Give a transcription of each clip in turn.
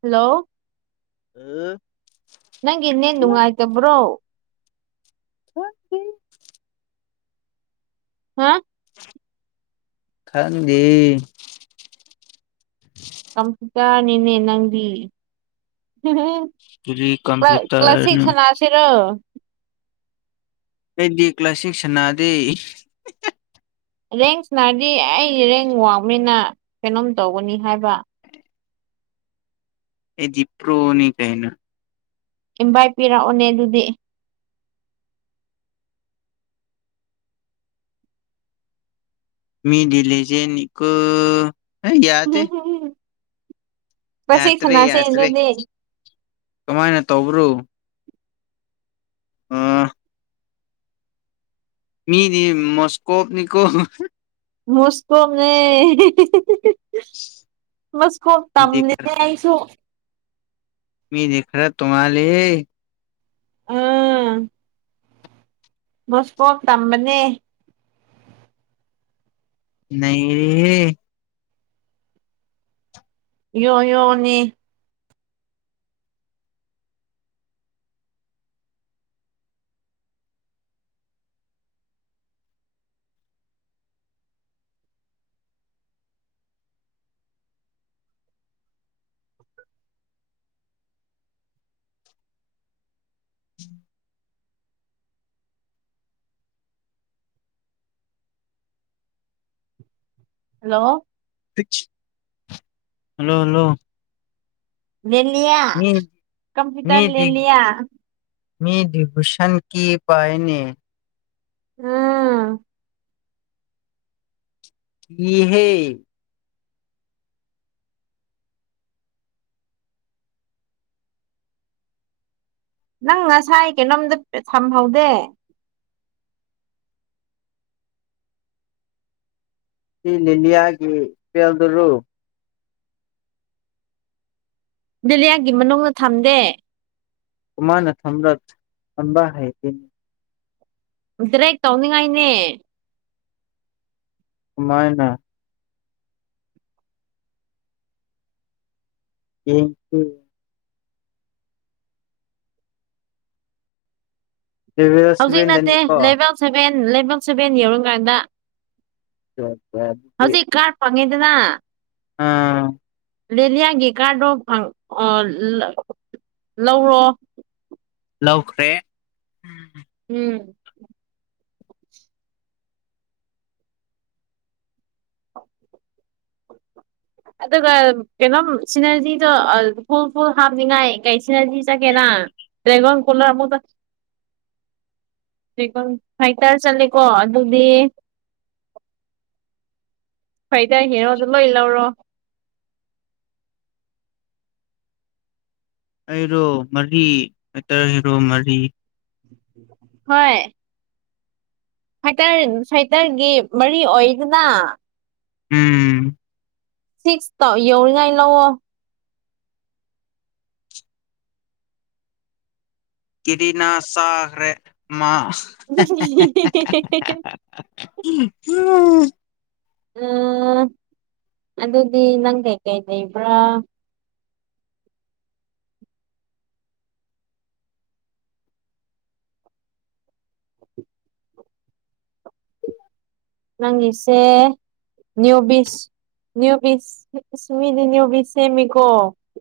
hello ꯅꯪꯒꯤꯅꯦ ꯅꯨꯡꯉꯥꯏꯇꯕ꯭ꯔꯣ ꯊꯦ ꯍꯥ ꯈꯪꯒꯤ ꯀꯝꯄꯤꯇ ꯅꯅꯦ ꯅꯪꯗꯤ ꯀꯔꯤ ꯀ꯭ꯂ꯭ꯂꯥꯁ ꯀꯝꯄ꯭ꯌꯨꯇꯔꯅꯣ ꯁꯤꯛꯁꯅꯁꯤꯔꯣ ꯑꯩꯗꯤ ꯀ꯭ꯂꯥꯁ ꯁꯤꯛꯁ ꯁꯥꯟꯅꯥꯗꯦ ꯔꯦꯡꯁꯅꯥꯔꯗꯤ ꯑꯩ ꯏꯔꯦꯡ ꯋꯥꯡꯅꯤꯅ ꯀꯩꯅꯣꯝ ꯇꯧꯒꯅꯤ ꯍꯥꯏꯕ ꯑꯦ ꯖꯤꯄ꯭ꯔꯣꯅꯤ ꯀꯥꯏꯅ ꯏꯝꯚꯏ ꯄꯤꯔꯛꯑꯣꯅꯦ ꯑꯗꯨꯗꯤ ꯃꯤꯗꯤꯂꯁꯦꯅꯤꯀ ꯎꯝꯝ ꯌꯥꯗ꯭ꯔꯦ ꯌꯥꯗ꯭ꯔꯦ ꯀꯃꯥꯏꯅ ꯇꯧꯕ꯭ꯔꯣ ꯑꯥ ꯃꯤꯅꯤ ꯃꯣꯁꯀꯣꯞꯅꯤꯀꯣ ꯃꯣꯁꯀꯣꯝꯅꯦ ꯃꯁꯀꯣ ꯃꯤꯗꯤ ꯇꯝꯃꯦꯁꯨ ꯃꯤ ꯈꯔ ꯇꯣꯝ ꯂꯩ ꯑꯥ ꯃꯣꯁꯄꯣꯛ ꯇꯝꯕꯅꯦ ꯅꯩꯔꯦꯍꯦ ꯌꯣ ꯌꯣꯅꯤ ꯍꯜꯂꯣ ꯍꯜꯂꯣ ꯍꯜꯂꯣ ꯂꯂꯤꯌꯥ ꯃꯤ ꯀꯝꯄꯌꯨꯇꯔ ꯂꯂꯤꯌꯥ ꯃꯤ ꯗꯤꯚꯁꯟ ꯀ ꯄꯥꯏꯅꯦ ꯑꯝ ꯏꯍꯦ ꯅꯪ ꯉꯁꯥꯏ ꯀꯩꯅꯣꯝꯗ ꯊꯝꯍꯧꯗꯦ ꯁꯤ ꯅꯅꯤꯌꯥꯒꯤ ꯀꯦꯜꯗꯣ ꯗꯂꯤꯌꯥꯌꯥꯒꯤ ꯃꯅꯨꯡꯗ ꯊꯝꯗꯦ ꯀꯃ ꯅ ꯊꯝꯔꯠ ꯑꯟꯕ ꯍꯥꯏꯅꯤ ꯁꯤꯔꯦꯛ ꯇꯧꯅꯤꯡꯉꯥꯏꯅꯦ ꯀꯃꯥꯏꯅ ꯌꯦꯁꯨ ꯂꯦꯚꯦꯜ ꯍꯧꯖꯤꯛ ꯅꯠꯇꯦ ꯁꯚꯦꯟꯗꯅꯤꯀꯣ ꯂꯩꯕꯥꯛ ꯁꯚꯦꯟ ꯂꯩꯕꯥꯛ ꯁꯚꯦꯟ ꯌꯧꯔꯝꯀꯥꯟꯗ ꯑ ꯍꯧꯖꯤꯛ ꯀꯥꯔ ꯐꯪꯉꯤꯗꯅ ꯑꯥ ꯂꯤꯦꯂꯤꯌꯥꯂꯤꯌꯥꯒꯤ ꯀꯥꯔꯗꯣ ꯂꯧꯔꯣ ꯂꯧꯈ꯭ꯔꯦ ꯎꯝ ꯑꯗꯨꯒ ꯀꯩꯅꯣꯝ ꯁꯤꯅꯖꯤꯗꯣ ꯐꯨꯜ ꯐꯨꯜ ꯍꯥꯞꯅꯤꯡꯉꯥꯏ ꯀꯩ ꯁꯤꯅꯖꯤ ꯆꯠꯀꯦꯅ ꯇꯦꯒꯣꯟ ꯀꯅ ꯑꯃꯗ [unintelligible] ꯍꯥꯏꯥꯏꯇꯥꯔ ꯆꯠꯂꯦꯀꯣ ꯑꯗꯨꯗꯤ [unintelligible] ꯐꯩ ꯇ ꯍꯔꯣꯗ ꯂꯣꯏ ꯂꯧꯔꯣ ꯑꯩꯔꯣ ꯃꯔꯤꯇꯔ ꯍꯔꯣ ꯃꯔꯤ ꯍꯣꯏ ꯁꯇꯔ ꯁꯥꯏꯇꯔꯒꯤ ꯃꯔꯤ ꯑꯣꯏꯗꯅ ꯎꯝ ꯁꯤꯛꯁꯇꯧ ꯌꯧꯔꯤꯉꯥꯏ ꯂꯥꯛꯑꯣꯣ ꯀꯔꯤꯅꯥ ꯁꯔꯔ ꯃ ꯀꯦ ꯀ ꯀ ꯎꯝ ꯑ ꯑꯗꯨꯗꯤ ꯅꯪ ꯀꯩꯀꯩ ꯂꯩꯕ꯭ꯔꯥ ꯅꯪꯏꯁꯦ ꯅ꯭ꯌꯨꯕꯤꯁ ꯅ꯭ꯌꯨꯁꯃꯤꯗꯤ ꯅ꯭ꯌꯨꯕꯤꯁꯦꯃꯤ ꯀꯣ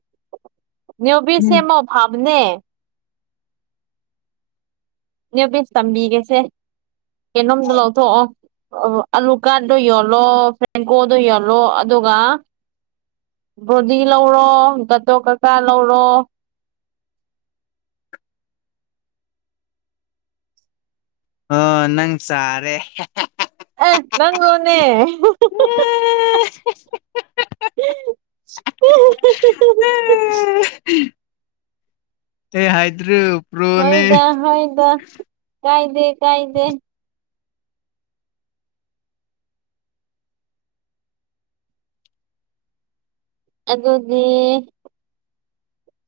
[unintelligible] ꯅꯦꯕꯤꯁꯃ ꯐꯝꯅꯦ ꯅꯄꯤꯁ ꯇꯝꯕꯤꯒꯦꯁꯦ ꯀꯩꯅꯣꯝꯗ ꯂꯧꯊꯣꯛꯑꯣ ꯑꯂꯨꯀꯥꯔꯗꯣ ꯌꯣꯜꯂꯣ ꯐ꯭ꯔꯦꯡꯀꯣꯗꯣ ꯌꯣꯜꯂꯣ ꯑꯗꯨꯒ ꯕꯣꯗꯤ ꯂꯧꯔꯣ ꯇꯣ ꯀꯀꯥ ꯂꯧꯔꯣ ꯑꯣ ꯅꯪ ꯆꯥꯔꯦ ꯑꯦ ꯅꯪ ꯔꯣꯅꯦ [unintelligible] [unintelligible] ꯍꯥꯏꯗ꯭ꯔ ꯍꯣꯏꯗ ꯍꯣꯏꯗ ꯀꯥꯏꯗꯦ ꯀꯥꯏꯗꯦ ꯑꯗꯨꯗꯤ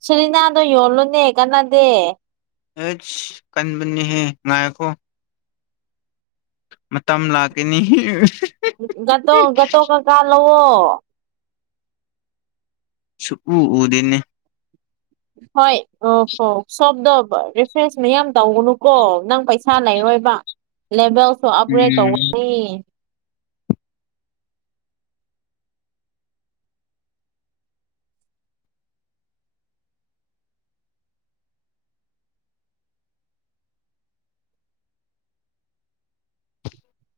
ꯁꯔꯤꯅꯥꯗꯣ ꯌꯣꯜꯂꯨꯅꯦ ꯀꯅꯥꯗꯦ ꯑꯦ ꯀꯟꯕꯅꯤ ꯍꯦ ꯉꯀꯣ ꯃꯇꯝ ꯂꯥꯛꯀꯅꯤ ꯑꯣ ꯁꯨꯛ ꯎ ꯎꯗꯟꯅꯦ ꯍꯣꯏ ꯐ ꯁꯗꯐ꯭ꯔꯦꯁ ꯌꯥꯝ ꯇꯧꯅꯨꯀꯣ ꯅꯪ ꯄꯩꯁꯥ ꯂꯩꯔꯣꯏꯕ ꯂꯦꯚꯦꯜꯁꯨ ꯑꯞꯒ꯭ꯔꯦꯗ ꯎꯝ ꯇꯧꯒꯅꯤ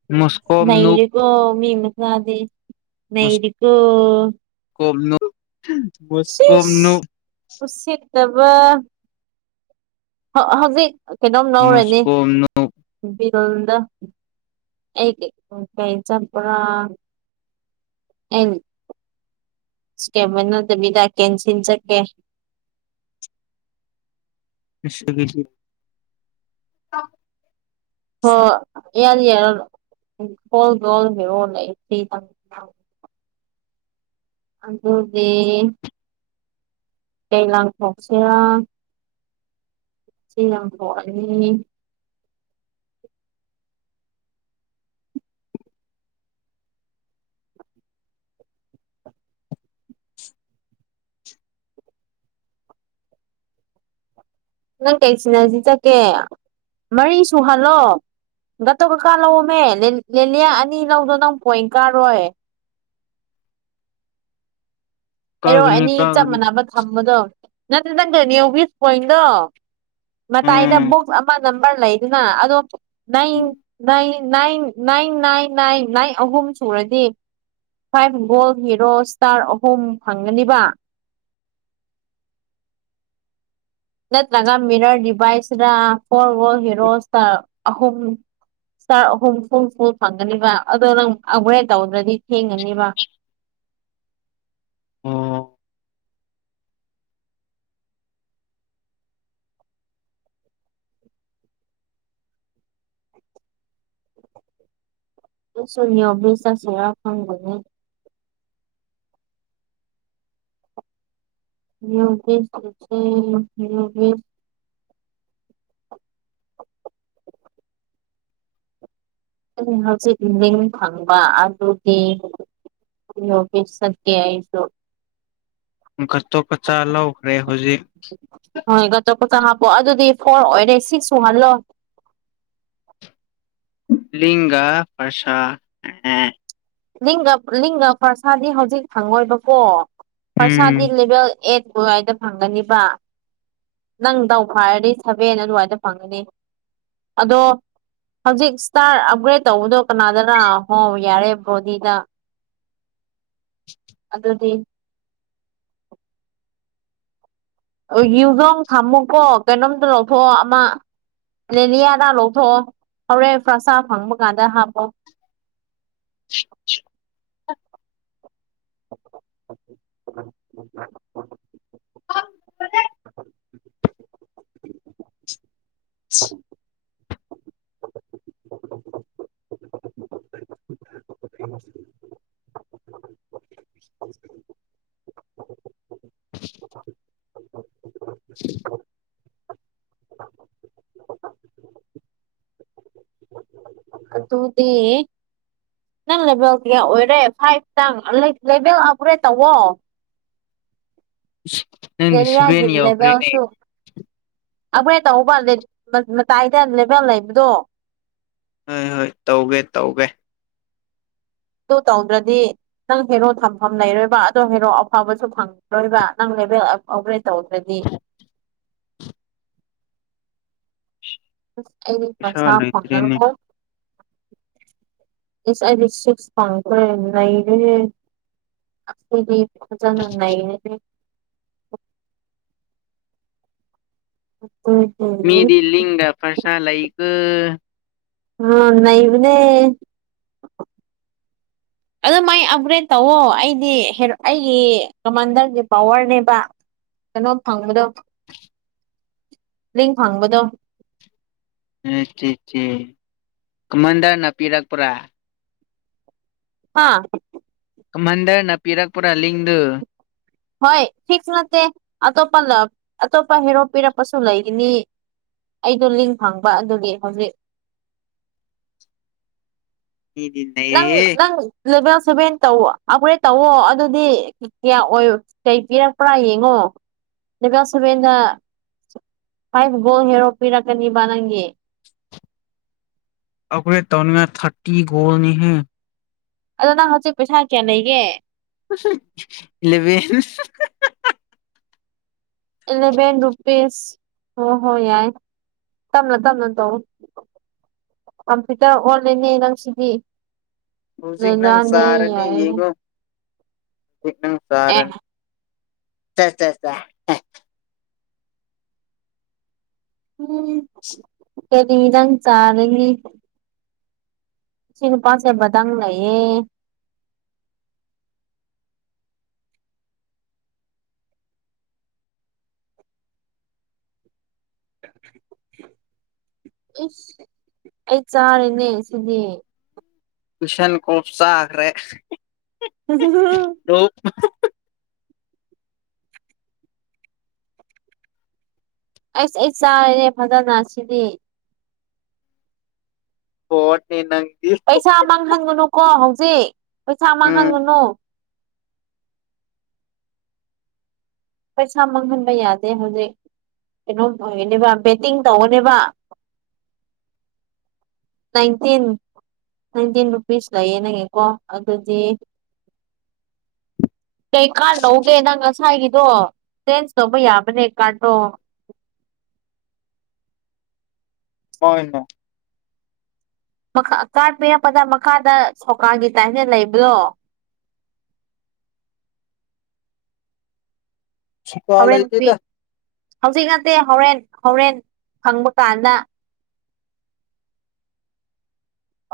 ꯃꯣꯁꯀꯣꯝꯅꯨꯞ ꯅꯩꯔꯀꯣ ꯃꯤꯃꯁꯗꯤ ꯅꯩꯔꯀꯣ ꯃꯣꯁꯀꯣꯅ ꯎꯁꯤꯠꯇꯕ ꯍꯧꯖꯤꯛ ꯀꯩꯅꯣꯝ ꯂꯧꯔꯅꯤ ꯃꯣꯁꯀꯣꯝꯅꯨꯞ [unintelligible] [unintelligible] ꯁꯦ ꯃꯟꯅꯗ ꯕꯤꯗꯥ ꯀꯦꯟꯁꯤꯜ ꯆꯀꯦ [unintelligible] ꯁꯤꯗꯒꯤꯁꯨ [unintelligible] ꯍ‌ꯣ ꯌꯥꯅꯤ ꯌꯔꯣꯏ [unintelligible] ꯑꯗꯨꯗꯤ ꯀꯩ ꯂꯪꯊ‌ꯣꯛꯁꯤꯔ ꯁꯤ ꯂꯪꯊ‌ꯣꯛꯑꯅꯤ ꯅꯪ ꯀꯩ ꯁꯤꯅꯁꯤ ꯆꯠꯀꯦ ꯃꯔꯤ ꯁꯨꯍꯜꯂꯣ ꯇꯣ ꯀꯀꯥ ꯂꯧꯔꯝꯃꯦ ꯂꯤꯌꯥꯌꯥ ꯑꯅꯤ ꯂꯧꯗꯣ ꯅꯪ ꯄꯣꯏꯟ ꯀꯥꯔꯣꯏ ꯍ‌ꯦꯔꯣ ꯀꯛꯒꯅꯤ ꯑꯦꯅꯤ ꯆꯞ ꯀꯛꯒꯅꯤ ꯃꯥꯟꯅꯕ ꯊꯝꯕꯗꯣ ꯅꯪ ꯅꯪ ꯀꯅꯦ ꯚꯤꯁ ꯄꯣꯏꯟꯗꯣ ꯃꯇꯥꯏꯗ ꯎꯝ ꯚ‌ꯣꯛꯁ ꯅꯝꯕꯔ ꯂꯩꯗꯅ ꯑꯗꯣ ꯅꯥꯏ ꯏ ꯅꯥꯏ ꯅꯥꯏꯟ ꯅꯥꯏꯟ ꯅꯥꯏꯟ ꯅꯥꯏꯟ ꯑꯍꯨꯝ ꯑꯍꯨꯝ ꯁꯨꯔꯗꯤ ꯐꯥꯏꯚ ꯒꯣꯜ ꯍꯤꯔꯣ ꯏꯁꯇꯥꯔ ꯑꯍꯨꯝ ꯐꯪꯒꯅꯤꯕ ꯅꯠꯇ꯭ꯔꯒ ꯃꯤꯔꯔ ꯒꯤꯄꯥꯏꯁꯤꯔ ꯐꯣꯔ ꯋꯥꯔꯜ ꯍꯦꯔꯣꯁꯇ ꯑꯍꯨꯝ ꯏꯁꯇꯔ ꯑꯍꯨꯝ ꯐꯨꯜ ꯐꯨꯜ ꯐꯪꯒꯅꯤꯕ ꯑꯗꯣ ꯅꯪ ꯑꯞꯒ꯭ꯔꯦꯗ ꯇꯧꯗ꯭ꯔꯗꯤ ꯊꯦꯡꯒꯅꯤꯕ ꯑꯣ ꯑꯩꯁꯨ ꯅꯤꯌ‌ꯣꯕꯤꯁ ꯆꯠꯁꯤꯔꯥ ꯈꯪꯗ‌ꯦꯅ‌ꯦ [unintelligible] ꯑ ꯍꯧꯖꯤꯛ ꯂꯤꯡ ꯐꯪꯕ ꯑꯗꯨꯒꯏ ꯅꯤꯌ‌ꯣꯕꯤꯁ ꯆꯠꯀ‌ꯦ ꯑꯩꯁꯨ ꯒꯠꯇꯣ ꯒꯆꯥ ꯂꯧꯈ꯭ꯔꯦ ꯍꯧꯖꯤꯛ ꯍꯥꯄꯣ ꯑꯗꯨꯗꯤ ꯐꯣꯔ ꯑꯣꯏꯔꯦ ꯁꯤꯛꯁ ꯁꯨꯍꯜꯂꯣ ꯂꯤꯡꯒꯥ ꯐ꯭ꯔꯁꯥ ꯂꯤꯡꯒ ꯂꯤꯡꯒ ꯐ꯭ꯔꯁꯥꯗꯤ ꯍꯧꯖꯤꯛ ꯐꯪꯉꯣꯏꯕꯀꯣ ꯐ꯭ꯔꯁꯥꯗꯤ ꯎꯝ ꯂꯦꯚꯦꯜ ꯑ‌ꯦꯠ ꯑꯗꯨꯋꯥꯏꯗ ꯐꯪꯒꯅꯤꯕ ꯅꯪ ꯗꯧ ꯐꯥꯔꯗꯤ ꯁꯕꯦꯟ ꯑꯗꯨꯋꯥꯏꯗ ꯐꯪꯒꯅꯤ ꯑꯗꯣ ꯍꯧꯖꯤꯛ ꯏꯁꯇꯥꯔ ꯑꯞꯒ꯭ꯔꯦꯗ ꯇꯧꯕꯗꯣ ꯀꯅꯥꯗꯅ ꯍꯣ ꯌꯥꯔꯦ ꯕ‍꯭ꯔ‌ꯣꯗꯤꯗ ꯑꯗꯨꯗꯤ ꯌꯨꯖꯣꯡ ꯊꯝꯃꯨꯀꯣ ꯀꯩꯅꯣꯝꯇ ꯂꯧꯊꯣꯛꯑꯣ ꯑꯃ ꯂꯦꯂꯤꯌꯥꯗ ꯂꯧꯊꯣꯛꯑꯣ ꯍꯣꯔꯦꯟ ꯐ‍꯭ꯔꯁꯥ ꯐꯪꯕ ꯀꯥꯟꯗ ꯍꯥꯞꯄꯣ [unintelligible] [unintelligible] [inaudible] [inaudible] [inaudible] ꯑꯗꯨꯗꯤ ꯅꯪ ꯂꯦꯚꯦꯜ ꯀꯌꯥ ꯑꯣꯏꯔꯦ ꯐꯥꯏꯚꯇꯪ ꯂꯦꯚꯦꯜ ꯑꯞꯒ꯭ꯔꯦꯗ ꯇꯧꯋꯣ ꯅꯪꯗꯤ ꯂ‌ꯦꯂꯤꯌꯥꯒꯤ ꯁꯚꯦꯟ ꯌꯧꯈ꯭ꯔꯦꯅꯦ ꯂ‌ꯦꯕ‌ꯦꯜꯁꯨ ꯑꯩꯈꯣꯏ ꯇꯧꯕ ꯃꯇꯥꯏꯗ ꯂꯦꯕꯦꯜ ꯂꯩꯕꯗꯣ ꯍꯣꯏ ꯍꯣꯏ ꯇꯧꯒꯦ ꯇꯧꯒꯦ ꯑꯗꯨ ꯇꯧꯗ꯭ꯔꯗꯤ ꯅꯪ ꯍꯦꯔꯣ ꯊꯝꯐꯝ ꯂꯩꯔꯣꯏꯕ ꯑꯗꯣ ꯍꯦꯔꯣ ꯑꯐꯕꯁꯨ ꯐꯪꯔꯣꯏꯕ ꯅꯪ ꯂ‌ꯦꯕ‌ꯦꯜ ꯑꯕ ꯑꯕꯒ꯭ꯔꯦꯗ ꯇꯧꯗ꯭ꯔꯗꯤ ꯑꯩꯗꯤ ꯄꯩꯁꯥ ꯐ‍꯭ꯔꯁꯥ ꯂꯩꯇ꯭ꯔꯦꯅꯦ ꯐꯪꯉꯥꯔ‌ꯣꯏ [inaudible] ꯏꯁ ꯑꯩꯗꯤ ꯁꯤꯛꯁ ꯐꯪꯈ꯭ꯔ‌ꯦ ꯅꯩꯔ‌ꯦ ꯑꯈ‌ꯣꯏꯗꯤ ꯐꯖꯟꯅ ꯅꯩꯔ‌ꯦ [inaudible] ꯃꯤꯗꯤ ꯂꯤꯡꯒꯥ ꯐ꯭ꯔꯁ ꯂꯩꯩꯀ‌ꯣ ꯑ ꯅꯩꯕꯅꯦ [unintelligible] ꯑꯗꯨꯃꯥꯏ ꯑꯞꯒ꯭ꯔꯦꯗ ꯇꯧꯋꯣ ꯑꯩꯗꯤ ꯑꯩꯒꯤ ꯀꯃꯥꯟꯗꯔꯒꯤ ꯄꯋꯥꯔꯅꯦꯕ ꯀꯩꯅꯣ ꯐꯪꯕꯗ ꯂꯦꯡ ꯐꯪꯕꯗꯣ ꯀꯃꯟꯗꯔꯅ ꯄꯤꯔꯛꯄꯔꯥ ꯍꯥꯥ ꯀꯍꯟꯗꯔꯅ ꯄꯤꯔꯛꯄ꯭ꯔꯥ ꯂꯤꯡꯗꯨ ꯍꯣꯏ ꯐꯤꯛꯁ ꯅꯠꯇꯦ ꯑꯇꯣꯞꯄ ꯑꯇꯣꯞꯄ ꯍꯦꯔꯣꯞ ꯄꯤꯔꯛꯄꯁꯨ ꯂꯩꯒꯅꯤ ꯑꯩꯗꯣ ꯂꯤꯡ ꯐꯪꯕ ꯑꯗꯨꯒꯤ ꯍꯧꯖꯤꯛ [unintelligible] ꯅꯪ ꯅꯩꯔꯦꯍꯦ ꯅꯪ ꯂꯦꯕꯦꯜ ꯁꯨꯕꯦꯟ ꯇꯧ ꯑꯩꯈꯣꯔꯦ ꯇꯧꯋ ꯑꯗꯨꯗꯤ ꯀꯌꯥ ꯑꯣꯏ ꯀꯩ ꯄꯤꯔꯛꯄ꯭ꯔꯥ ꯌꯦꯡꯉꯣ ꯀꯁꯨꯕꯅ ꯐ ꯕꯣꯜ ꯍꯦꯔꯣ ꯄꯤꯔꯛꯀꯅꯤꯕ ꯅꯪꯒꯤ ꯑꯒꯔ ꯇꯧꯅꯌꯥ ꯊꯔꯇꯤ ꯣꯜꯅꯤꯍ ꯑꯗꯣ ꯅꯪ ꯍꯧꯖꯤꯛ ꯄꯩꯁꯥ ꯀꯌꯥ ꯂꯩꯒꯦ ꯂꯂꯕꯦꯟ ꯏꯂꯦꯚꯦꯟ ꯔꯨꯄꯤꯤꯁ ꯍꯍꯣꯏꯏ ꯇꯝꯅꯣ ꯇꯝꯅꯣ ꯇꯧꯣ ꯀꯝꯄ꯭ꯌꯨꯇꯔ ꯑꯣꯟꯂꯅꯤ ꯅꯪ ꯁꯤꯗꯤ ꯍꯧꯖꯤꯛ ꯅꯪ ꯂꯩꯗꯥꯅꯤ ꯆꯥꯔꯅꯤ ꯌꯥꯔ ꯑꯦꯝ ꯁꯔꯅꯤ ꯆ ꯆ ꯆ ꯎꯝ ꯀꯔꯤꯃꯤꯔ ꯆꯥꯔꯦꯦ ꯏꯆ ꯅꯨꯄꯥꯁꯦꯕꯗꯪ ꯂꯩꯌꯦ [unintelligible] ꯏꯁ ꯑꯩ ꯆꯥꯔꯤꯅꯦ ꯁꯤꯗꯤ ꯇꯨꯁꯟ ꯀꯣꯞꯁ ꯍꯥꯏꯈ꯭ꯔꯦ ꯎ ꯑꯩꯁ ꯑꯩ ꯆꯥꯔꯅꯦꯦ ꯐꯖꯅ ꯁꯤꯗꯤ ꯍꯣꯠꯅꯤ ꯅꯪ ꯄꯩꯁꯥ ꯃꯥꯡꯍꯟꯒꯅꯨꯀꯣ ꯍꯧꯖꯤꯛ ꯄꯩꯁꯥ ꯎꯝ ꯃꯥꯡꯍꯟꯒꯅꯨ ꯄꯩꯁꯥ ꯃꯥꯡꯍꯟꯕ ꯌꯥꯗꯦ ꯍꯧꯖꯤꯛ ꯀꯩꯅꯣꯝ ꯑꯣꯏꯅꯦꯕ ꯕꯦꯠꯇꯤꯡ ꯇꯧꯧꯕꯅꯦꯕ ꯅꯥꯏꯟꯇꯤꯟ ꯅꯥꯏꯟꯇꯤꯟ ꯔꯨꯄꯤꯁ ꯂꯩꯌꯦꯦ ꯅꯪꯉꯀꯣ ꯑꯗꯨꯗꯤ ꯀꯩꯀꯥꯔ ꯂꯧꯒꯦ ꯅꯪ ꯉꯁꯥꯏꯒꯤꯗꯣ ꯆꯦꯟꯖ ꯇꯧꯕ ꯌꯥꯕꯅꯦ ꯀꯥꯔꯠꯇꯣ [unintelligible] ꯍꯣꯏꯅ ꯥ ꯀꯥꯔꯠ ꯄꯤꯔꯛꯄꯗ ꯃꯈꯥꯗ ꯁꯧꯀꯥꯒꯤ ꯇꯥꯏꯞꯅ ꯂꯩꯕ꯭ꯔꯣ [unintelligible] ꯁꯨꯀꯥ ꯍꯣꯔꯦꯟ ꯄꯤ ꯂꯩꯇꯦꯗ ꯍꯧꯖꯤꯛ ꯅꯠꯇꯦ ꯍꯣꯔꯦꯟ ꯍꯣꯔꯦꯟ ꯐꯪꯕ ꯀꯥꯟꯗ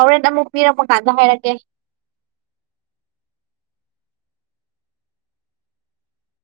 ꯍꯣꯔꯦꯟ ꯑꯃꯨꯛ ꯄꯤꯔꯛꯄ ꯀꯥꯟꯗ ꯍꯥꯏꯔꯀꯦ